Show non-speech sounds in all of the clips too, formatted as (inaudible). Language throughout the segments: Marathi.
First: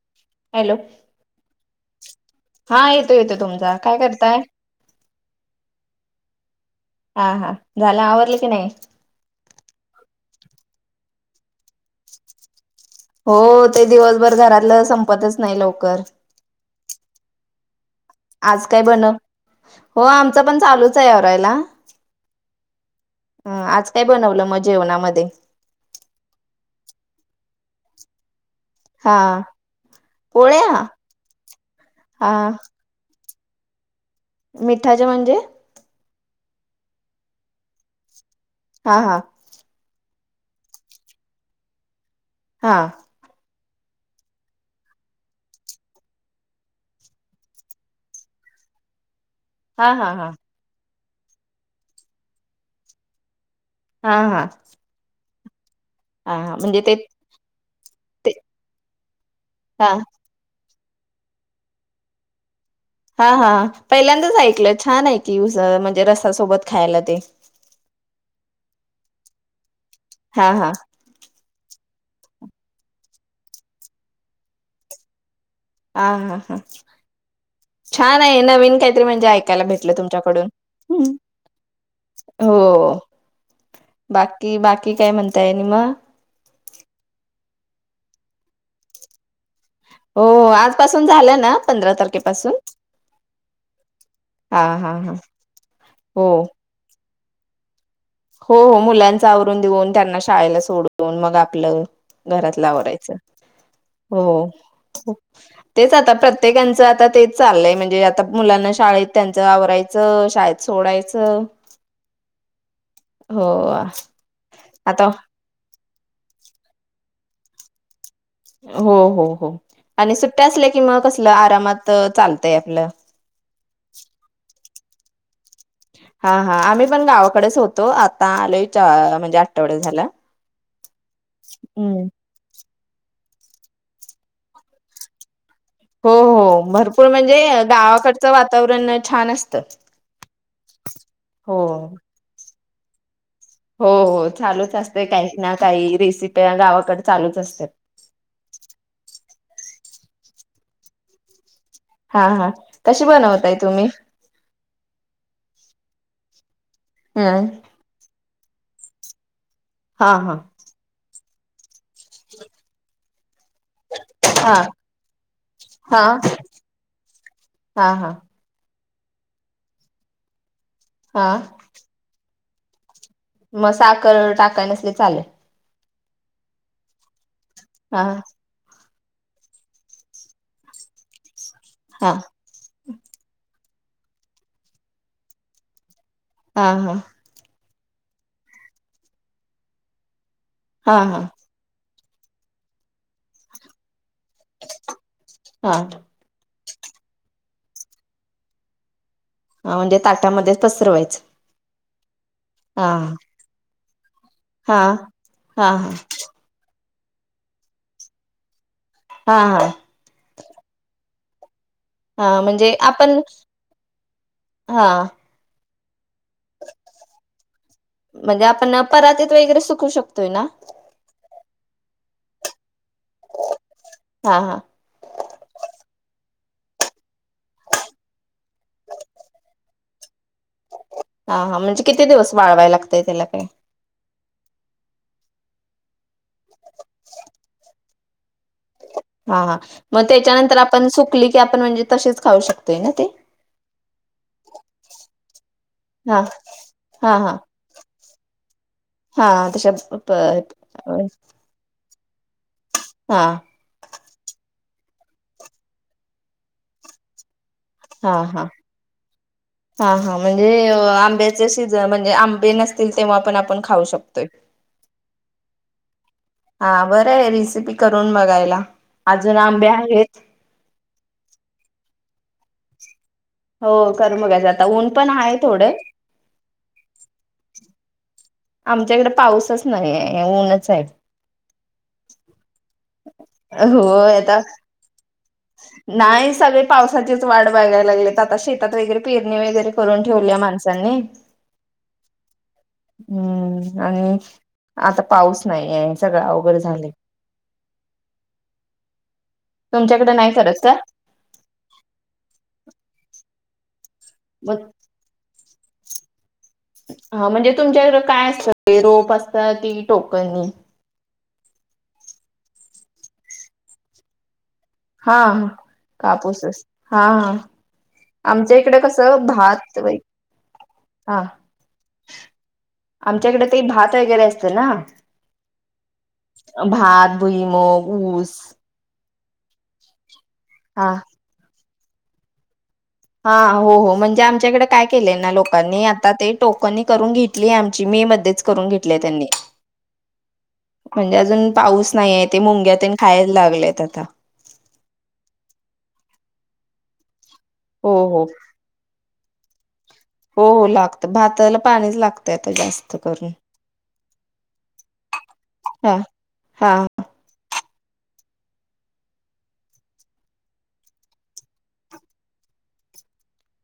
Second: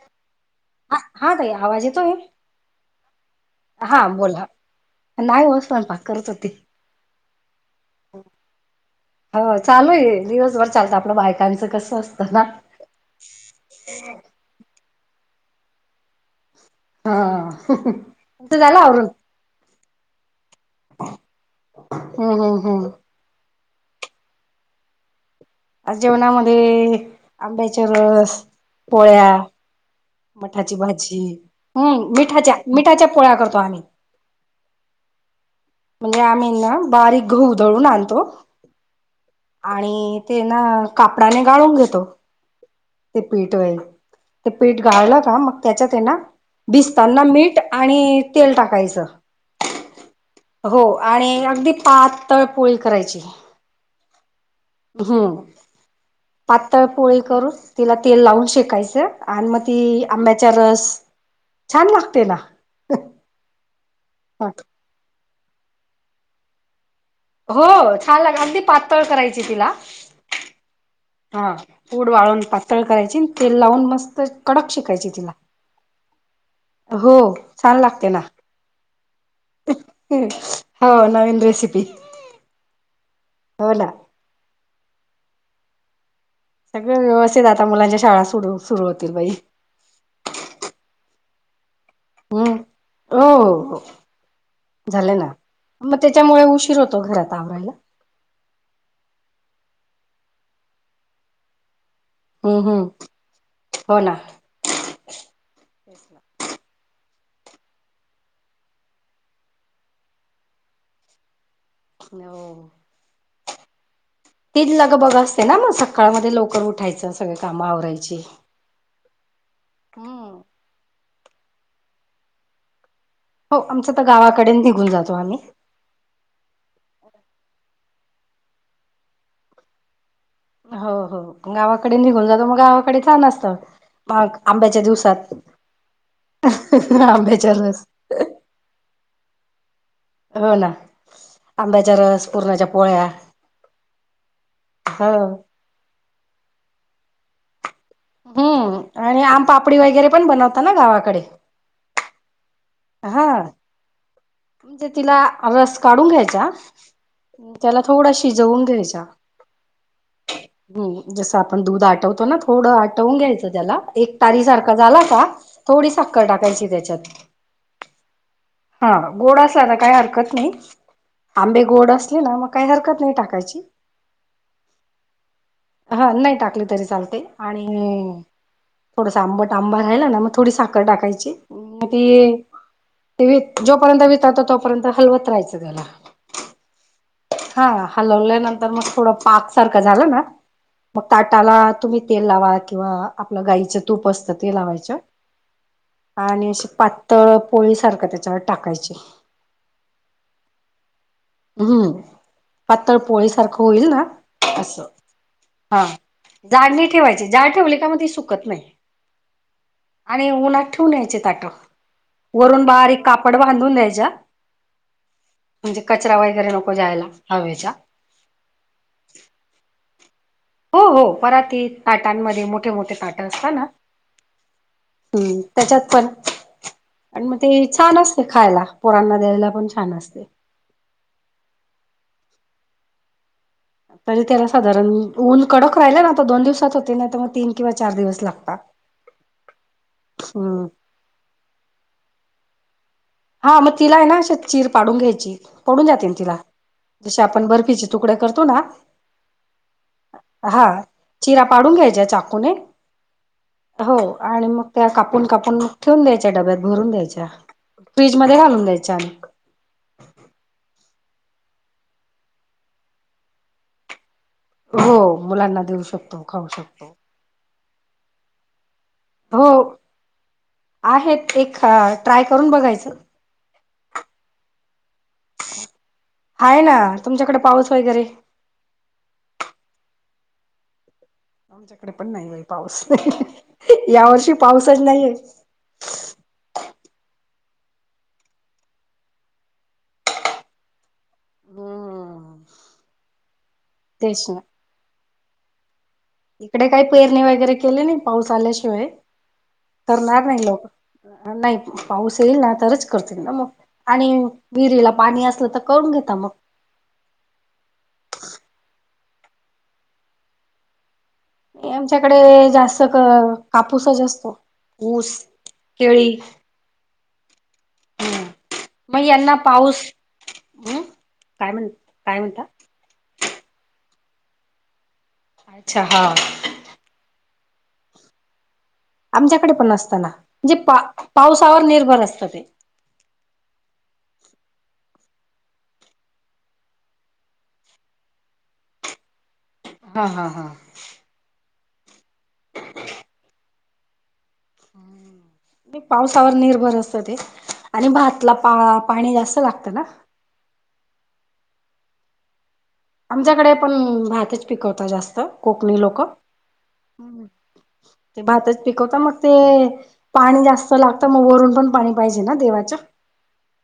(inaudible) हॅलो हा हा ताई आवाज येतोय हा येतो येतो तुमचा काय हा करताय. बोला नाही हो स्वयंपाक करत होती. हा हा झालं आवरलं की नाही हो चालू आहे दिवस र चालत आपलं बायकांच. हो ते दिवसभर घरातलं संपतच नाही लवकर हा. आज झालं काय बन आवरून हो आमचं पण चालूच आहे आवरायला. हो. ह आज काय बनवलं मग जेवणामध्ये आज जेवणामध्ये आंब्याचा रस हा पोळ्या पोळ्या मठाची भाजी हम्म हा मिठाच्या मिठाच्या पोळ्या करतो आम्ही मिठाचे म्हणजे? म्हणजे आम्ही ना बारीक गहू दळून आणतो हा हा आणि ते ना कापडाने गाळून घेतो हा ते पीठ वल ते पीठ गाळलं का मग त्याच्यात भिजताना मीठ आणि तेल टाकायचं. हा हा हा. हो आणि अगदी पातळ पोळी करायची. हा हा. हम्म हा हा म्हणजे पातळ ते पोळी करून तिला तेल ते लावून शेकायचं. आणि मग हा ती आंब्याचा रस छान लागते ना हा हा पहिल्यांदाच ऐकलं छान आहे की म्हणजे रसासोबत खायला. ते हो छान लागत अगदी पातळ करायची तिला हा हा. हा पूड वाळून पातळ करायची तेल लावून मस्त कडक शेकायचं तिला आ हा हा हा हो लागते ना छान आहे नवीन काहीतरी म्हणजे ऐकायला भेटलं तुमच्याकडून. हो नवीन रेसिपी हो हो ना बाकी बाकी काय म्हणताय नि मग. सगळे व्यवस्थित आता मुलांच्या शाळा सुरू सुरू होतील बाई. हो आजपासून झाल्या ना? पंधरा हम्म तारखेपासून हो हो हो. हा हा हा झालं ना मग हो त्याच्यामुळे उशीर होतो घरात आवरायला. हो हो मुलांच आवरून देऊन त्यांना शाळेला सोडून मग आपलं घरात हम्म हम्म लावरायचं. हो तेच आता प्रत्येकांचं आता ते चाललंय म्हणजे आता मुलांना शाळेत त्यांचं आवरायचं शाळेत सोडायचं. हो. हो. ती लग आता बघ असते ना मग सकाळमध्ये लवकर उठायचं सगळे कामं आवरायची हो हो हो आणि हम्म सुट्ट्या असल्या कि म कसलं आरामात चालतय आपलं. हो आमचं तर गावाकडे निघून जातो आम्ही हा हा आम्ही पण गावाकडेच होतो आता आलो म्हणजे आठवड्या झाला. हो हो गावाकडे हम्म निघून जातो मग गावा गावाकडे छान असत मग आंब्याच्या दिवसात हो हो भरपूर म्हणजे आंब्याचा रस गावाकडचं वातावरण छान असत. हो ना आंब्याच्या रस पुरणाच्या पोळ्या हो चालूच असते हो काही ना काही रेसिपी गावाकडे चालूच असते. कापडी वगैरे पण बनवता ना गावाकडे हा हा कशी हा बनवताय तुम्ही. म्हणजे तिला रस काढून घ्यायचा हम्म. त्याला थोडा शिजवून घ्यायच्या हा हा. जसं आपण दूध आटवतो ना थोडं आटवून घ्यायचं त्याला एक तारी हा सारखा झाला का थोडी हा साखर टाकायची त्याच्यात हा हा. हा गोड असला ना काही हरकत नाही हा आंबे गोड असले ना मग काही हरकत नाही. टाकायची मग साखर टाकाय नसली चालेल. हा नाही टाकली तरी चालते आणि हा थोडस आंबट आंबा राहिला ना मग थोडी साखर टाकायची मग हा ते ते जोपर्यंत विचारतो तोपर्यंत हलवत राहायचं त्याला. हा हा हा हलवल्यानंतर मग थोडं पाक सारखं झालं ना हा मग हा ताटाला तुम्ही तेल लावा किंवा आपलं गाईीचं तूप असतं ते लावायच हा आणि असे पातळ पोळी सारखं त्याच्यावर टाकायचे हा म्हणजे ताट्यामध्ये पसरवायचं हम्म हा पातळ पोळी सारखं होईल ना हा असं हा जाड नाही ठेवायची जाड ठेवली का मग ती सुकत नाही हा हा आणि नार ठऊूनचे त्याटो हा वरून म्हणजे बारीक आपण कापड बांधून द्यायच्या हा म्हणजे कचरा वगैरे नको जा्यायला हवेच्या म्हणजे आपण परातीत वगैरे सुकू शकतोय ना हो हो परात ताटांमध्ये मोठे मोठे ताट असतात ना हा हा हम्म त्याच्यात पण आणि मग ते छान असते खायला पोरांना द्यायला पण छान असते हा हा म्हणजे किती दिवस वाळवाय लागतय त्याला काही तरी त्याला साधारण ऊन कडक राहिला ना तर दोन दिवसात होते नाही तर मग तीन किंवा चार दिवस लागत हा हा मग त्याच्यानंतर आपण सुकली की आपण म्हणजे तसेच खाऊ शकतोय ना ते हा मग तिला आहे ना अ चचीर पाडून घ्यायची पडून जाते ना हा तिला हा जसे हा आपण बर्फीचे तुकडे करतो ना हा तशा प हा चिरा पाडून घ्यायच्या चाकूने हा हो आणि मग त्या कापून कापून ठेवून द्यायच्या डब्यात भरून द्यायच्या हा फ्रीज मध्ये हा घालून द्यायच्या आणि हा हा म्हणजे आ आंब्याचे सीजन म्हणजे आंबे नसतील तेव्हा पण आपण खाऊ शकतोय हो मुलांना देऊ शकतो खाऊ हा शकतो. बरं आहे रेसिपी करून बघायला अजून हो आंबे आहेत आहेत एक ट्राय करून बघायचं हो कर बघायचं आता ऊन पण आहे थोडं हाय ना तुमच्याकडे पाऊस होयैरे आमच्याकडे पाऊसच नाही ऊनच आहे आमच्याकडे पण नाही बाई पाऊस हो नाही यावर्षी आता पाऊसच नाहीये नाही सगळे पावसाचीच वाढ बगायला लागली आता शेतात वगैरे पेरणी वगैरे करून ठेव माणसांनी हम्म हम्म आणि तेच ना आता पाऊस नाही आहे सगळं अवघड इकडे काही झालंय पैरणी वगैरे केले नाही पाऊस आल्याशिवाय तुमच्याकडे करणार नाही करत लोक का? नाही पाऊस येईल ना तरच करतील ना मग आणि मग विहिरीला पाणी असलं तर करून घेता मग (unintelligible) हा म्हणजे तुमच्याक काय असतं रोप असत ती टोकनी आमच्याकडे जास्त क कापूसच असतो ऊस. हा केळी कापूसस हा हा हम्म आमच्या इकडे मग कसं यांना पाऊस भातई हम्म हा काय म्हण काय म्हणता आमच्याकडे त भात वगैरे असते ना अच्छा हा भात भुई मग ऊस आमच्याकडे पण नतना म्हणजे पा हा पावसावर निर्भर असत ते हा हो हो म्हणजे आमच्याकडे काय केलंय ना लोकांनी आता ते टोकन करून घेतली आमची मी मध्ये करून घेतले त्यां हा हा हा पाऊस नाहीय ते मुंग्यात खायला लागलेत आता पावसावर निर्भर असत ते आणि हो हो भातला पा पाणी जास्त लागते ना? हो हो लागत भाताला पाणीच लागतय. आमच्याकडे पण भातच पिकवत जास्त कोकणी हा लोक हा ते भातच पिकवत मग ते पाणी जास्त लागतं मग वरून पण पाणी पाहिजे ना देवाच.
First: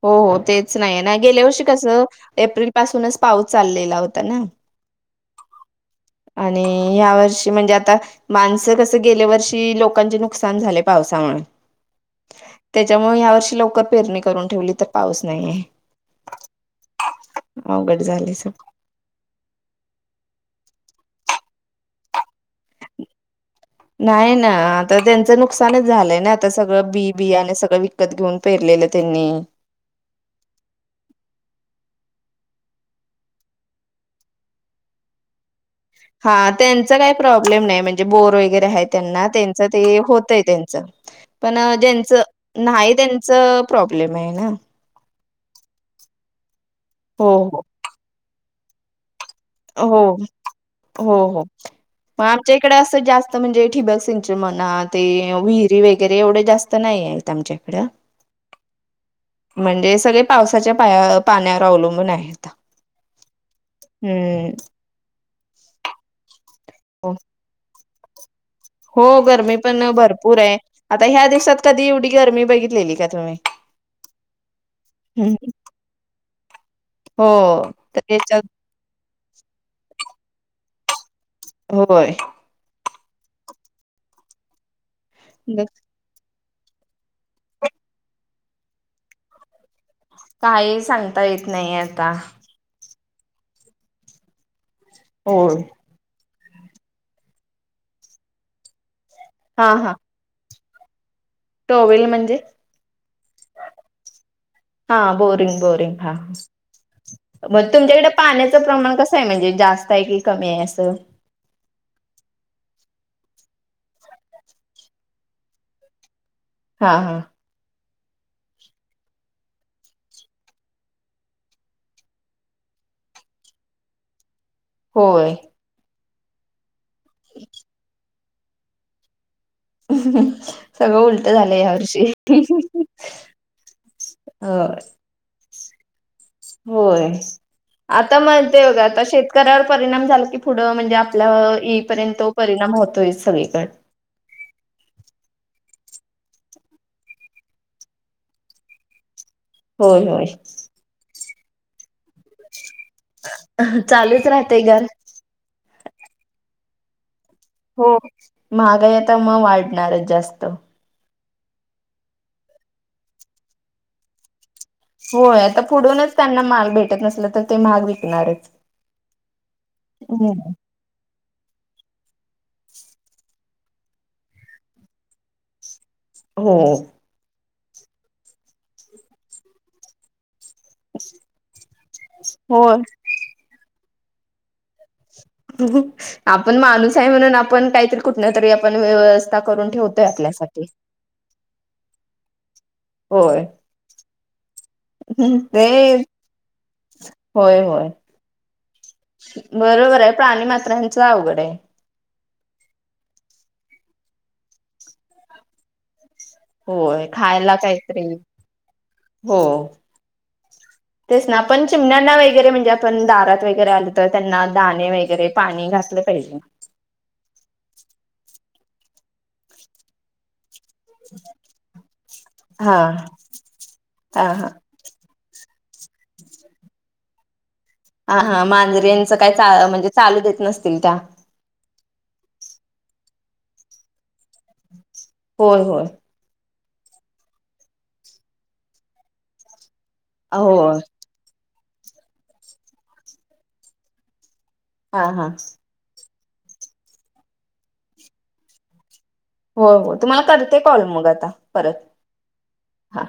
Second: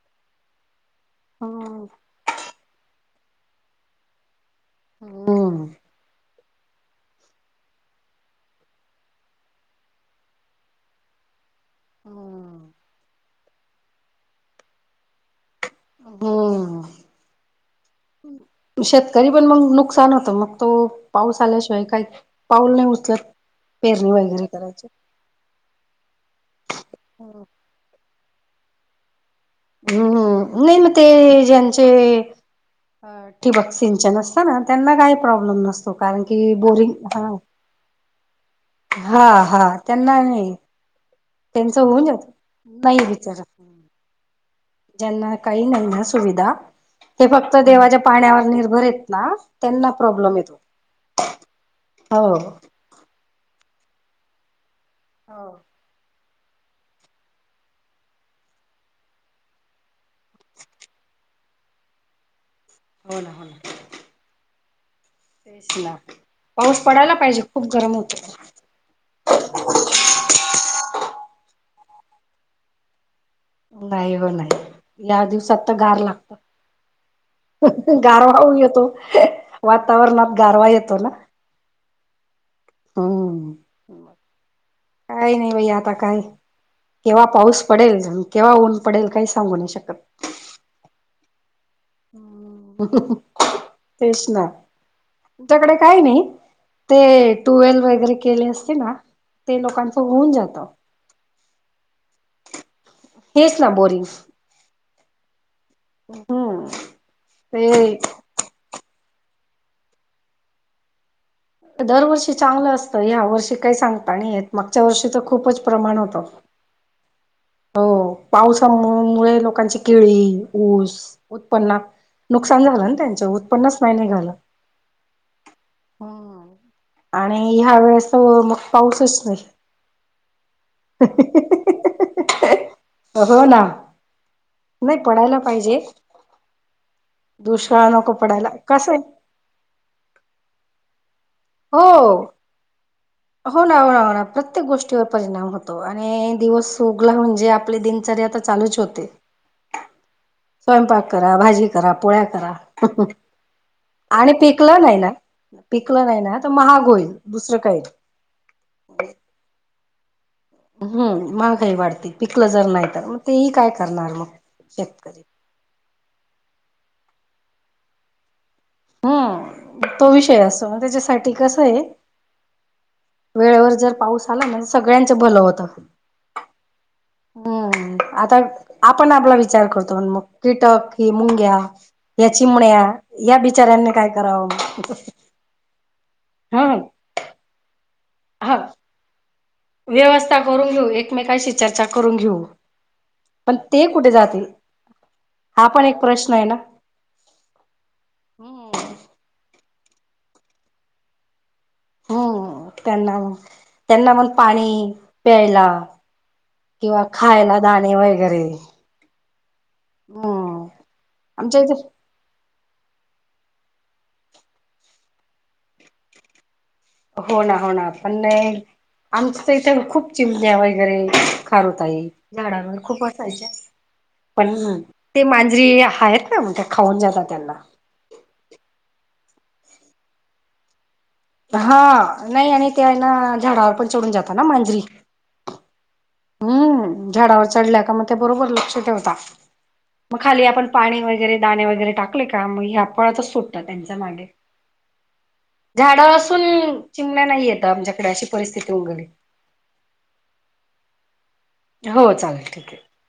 हो हो तेच नाही ना गेल्या वर्षी हम्म कसं एप्रिल पासूनच पाऊस चाललेला होता ना! (unintelligible) आणि ह्या वर्षी म्हणजे आता माणसं कसं गेल्या वर्षी लोकांचे नुकसान झाले पावसामुळे. त्याच्यामुळ या वर्षी लवकर पेरणी करून ठेवली तर पाऊस नाही आहे. हम्म अवघड झाले सग शेतकरी पण मग नुकसान होतं मग तो पाऊस आल्याशिवाय काही पाऊल नाही उचलत. पेरणी नाही वगैरे ना करायची आता त्यांचं नुकसानच झालंय ना आता सगळं बी बि आणि सगळं विकत घेऊन, पेरलेलं त्यांनी हम्म नाही मग ते ज्यांचे अ ठिबक सिंचन असत ना त्यांना काही प्रॉब्लेम नसत. हा त्यांचा काही प्रॉब्लेम नाही म्हणजे बोर वगैरे आहे त्यांना हा त्यांच हा ते त्यांना होतय नाही त्यांच पण त्यांचं होऊन ज्यांचं जात नाही त्यांच प्रॉब्लेम आहे ना! ना काही नाही सुधा हो फक्त हो देवाच्या पाण्यावर निर्भर आहेत. ना त्यांना हो प्रॉब्लेम येतो हो हो हो मग आमच्या हो इकडे असं जास्त म्हणजे, ठी बक सिंचरी म्हणा ते विहिरी वगैरे, एवढे जास्त नाही आहेत आमच्याइकडं. म्हणजे सगळे पावसाच्या पाया पाण्यावर अवलंबून आहेत. हो ना! हो ना! हम्! तेच ना पाऊस पडायला पाहिजे खूप गरम होत. हो गरमी पण भरपूर आहे. आता ह्या दिवसात कधी एवढी गरमी बघितलेली का तुम्ही? नाही हो नाही या दिवसात तर गार लागत. हो तर गारवा त्याच्यात येतो वातावरणात गारवा येतो ना? होय! हम्म काही नाही बाई आता काय केव्हा पाऊस पडेल, केव्हा ऊन पडेल, काही सांगू नाही शकत. काही सांगता येत नाही आता. तेच ना! होय तुमच्याकडे काय नाही? ते टुवेल वगैरे केले असते ना ते लोकांचं होऊन जात. टोवल. हेच ना बोरिंग. हा बोरिंग बोरिंग हा हम्म मग ते तुमच्याकडे पाण्याचं प्रमाण कस आहे म्हणजे जास्त आहे की कमी आहे असं दरवर्षी चांगलं असतं ह्या वर्षी काही सांगता आणि मागच्या वर्षीच खूपच प्रमाण होतं. हा हा (inaudible) हो पावसा मु लोकांची केळी ऊस उत्पन्नात नुकसान झालं ना त्यांच उत्पन्नच नाही नाही झालं. होय. हम आणि ह्या वेळेस मग पाऊसच नाही. सगळं उलट झालं या वर्षी, हो ना हो नाही पडायला पाहिजे. होय दुष्काळ नको आता पडायला म्हणते बघ कसं आहे आता शेतकऱ्यावर परिणाम झाला की पुढं म्हणजे आप हो सगळीकडे हो ना हो ना हो ना प्रत्येक गोष्टीवर परिणाम होतो आणि दिवस उगला म्हणजे आपली दिनचर्या तर चालूच होते. होय होय. स्वयंपाक करा भाजी करा पोळ्या करा. चालूच आणि राहतय पिकलं घर नाही ना पिकलं नाही ना तर महाग होईल. दुसरं काही हो महागाई आता मग वाढणारच जास्त. हम्म महागाही वाढते पिकलं जर नाही तर मग तेही काय करणार मग. शेतकरी होय आता पुढूनच त्यांना माग भेटत नसलं तर ते महाग विकणारच. हम् तो हो विषय असो मग त्याच्यासाठी कस आहे. वेळेवर जर पाऊस आला ना तर सगळ्यांचं भलं होत. हो. हम्म आता आपण आपला विचार करतो मग. कीटक हि मुंग्या या होय. चिमण्या या बिचाऱ्यांनी काय करावं. आपण ह माणूस आहे म्हणून आपण काहीतरी कुठ तरी ह आपण व्य. व्यवस्था करून घेऊ एकमेकशी चर्चा करून घेऊ. पण ते कुठे जातील. हम् ते हा पण एक प्रश्न आहे ना होय होय. बरोबर आहे प्राणी मात्रांचं अवघड आहे. हम्म त्यांना मग त्यांना मण पाणी प्यायला. किंवा होय खायला दाणे काहीतरी वगैरे. हो हम्म तेच ना आमच्या पण इथे चिमण्यांना वगैरे म्हणजे आपण दारात वग. वगैरे आलं तर त्यांना दाणे वगैरे पाणी घातले पाहिजे. हो ना हो ना पण नाही आमच इथे खूप चिम द्यावायची. झाडवर हा खप असाय हा हा पण मा. स्त्री आहेत आहेत का म्हण खाऊन जातात त्यांना. हा हा मांजरे यांचं काय म्हणजे चालू देत नसतील त्या. हा नाही आणि ते आहे ना झाडावर पण चढून जाता ना मांजरी. होय होय. हम्म झाडावर चढल्या का मग ते बरोबर लक्ष ठेवता. मग खाली आपण होय पाणी वगैरे दाणे वगैरे टाकले का मग ह फळातच सुटत त्यांच्या मागे हा हा. ून चिमण्या नाही येतं आमच्याकडे अशी परिस्थिती उंगली हो हो तुम्हाला करते कॉल मग आता परत हो चालेल ठीक आहे. हा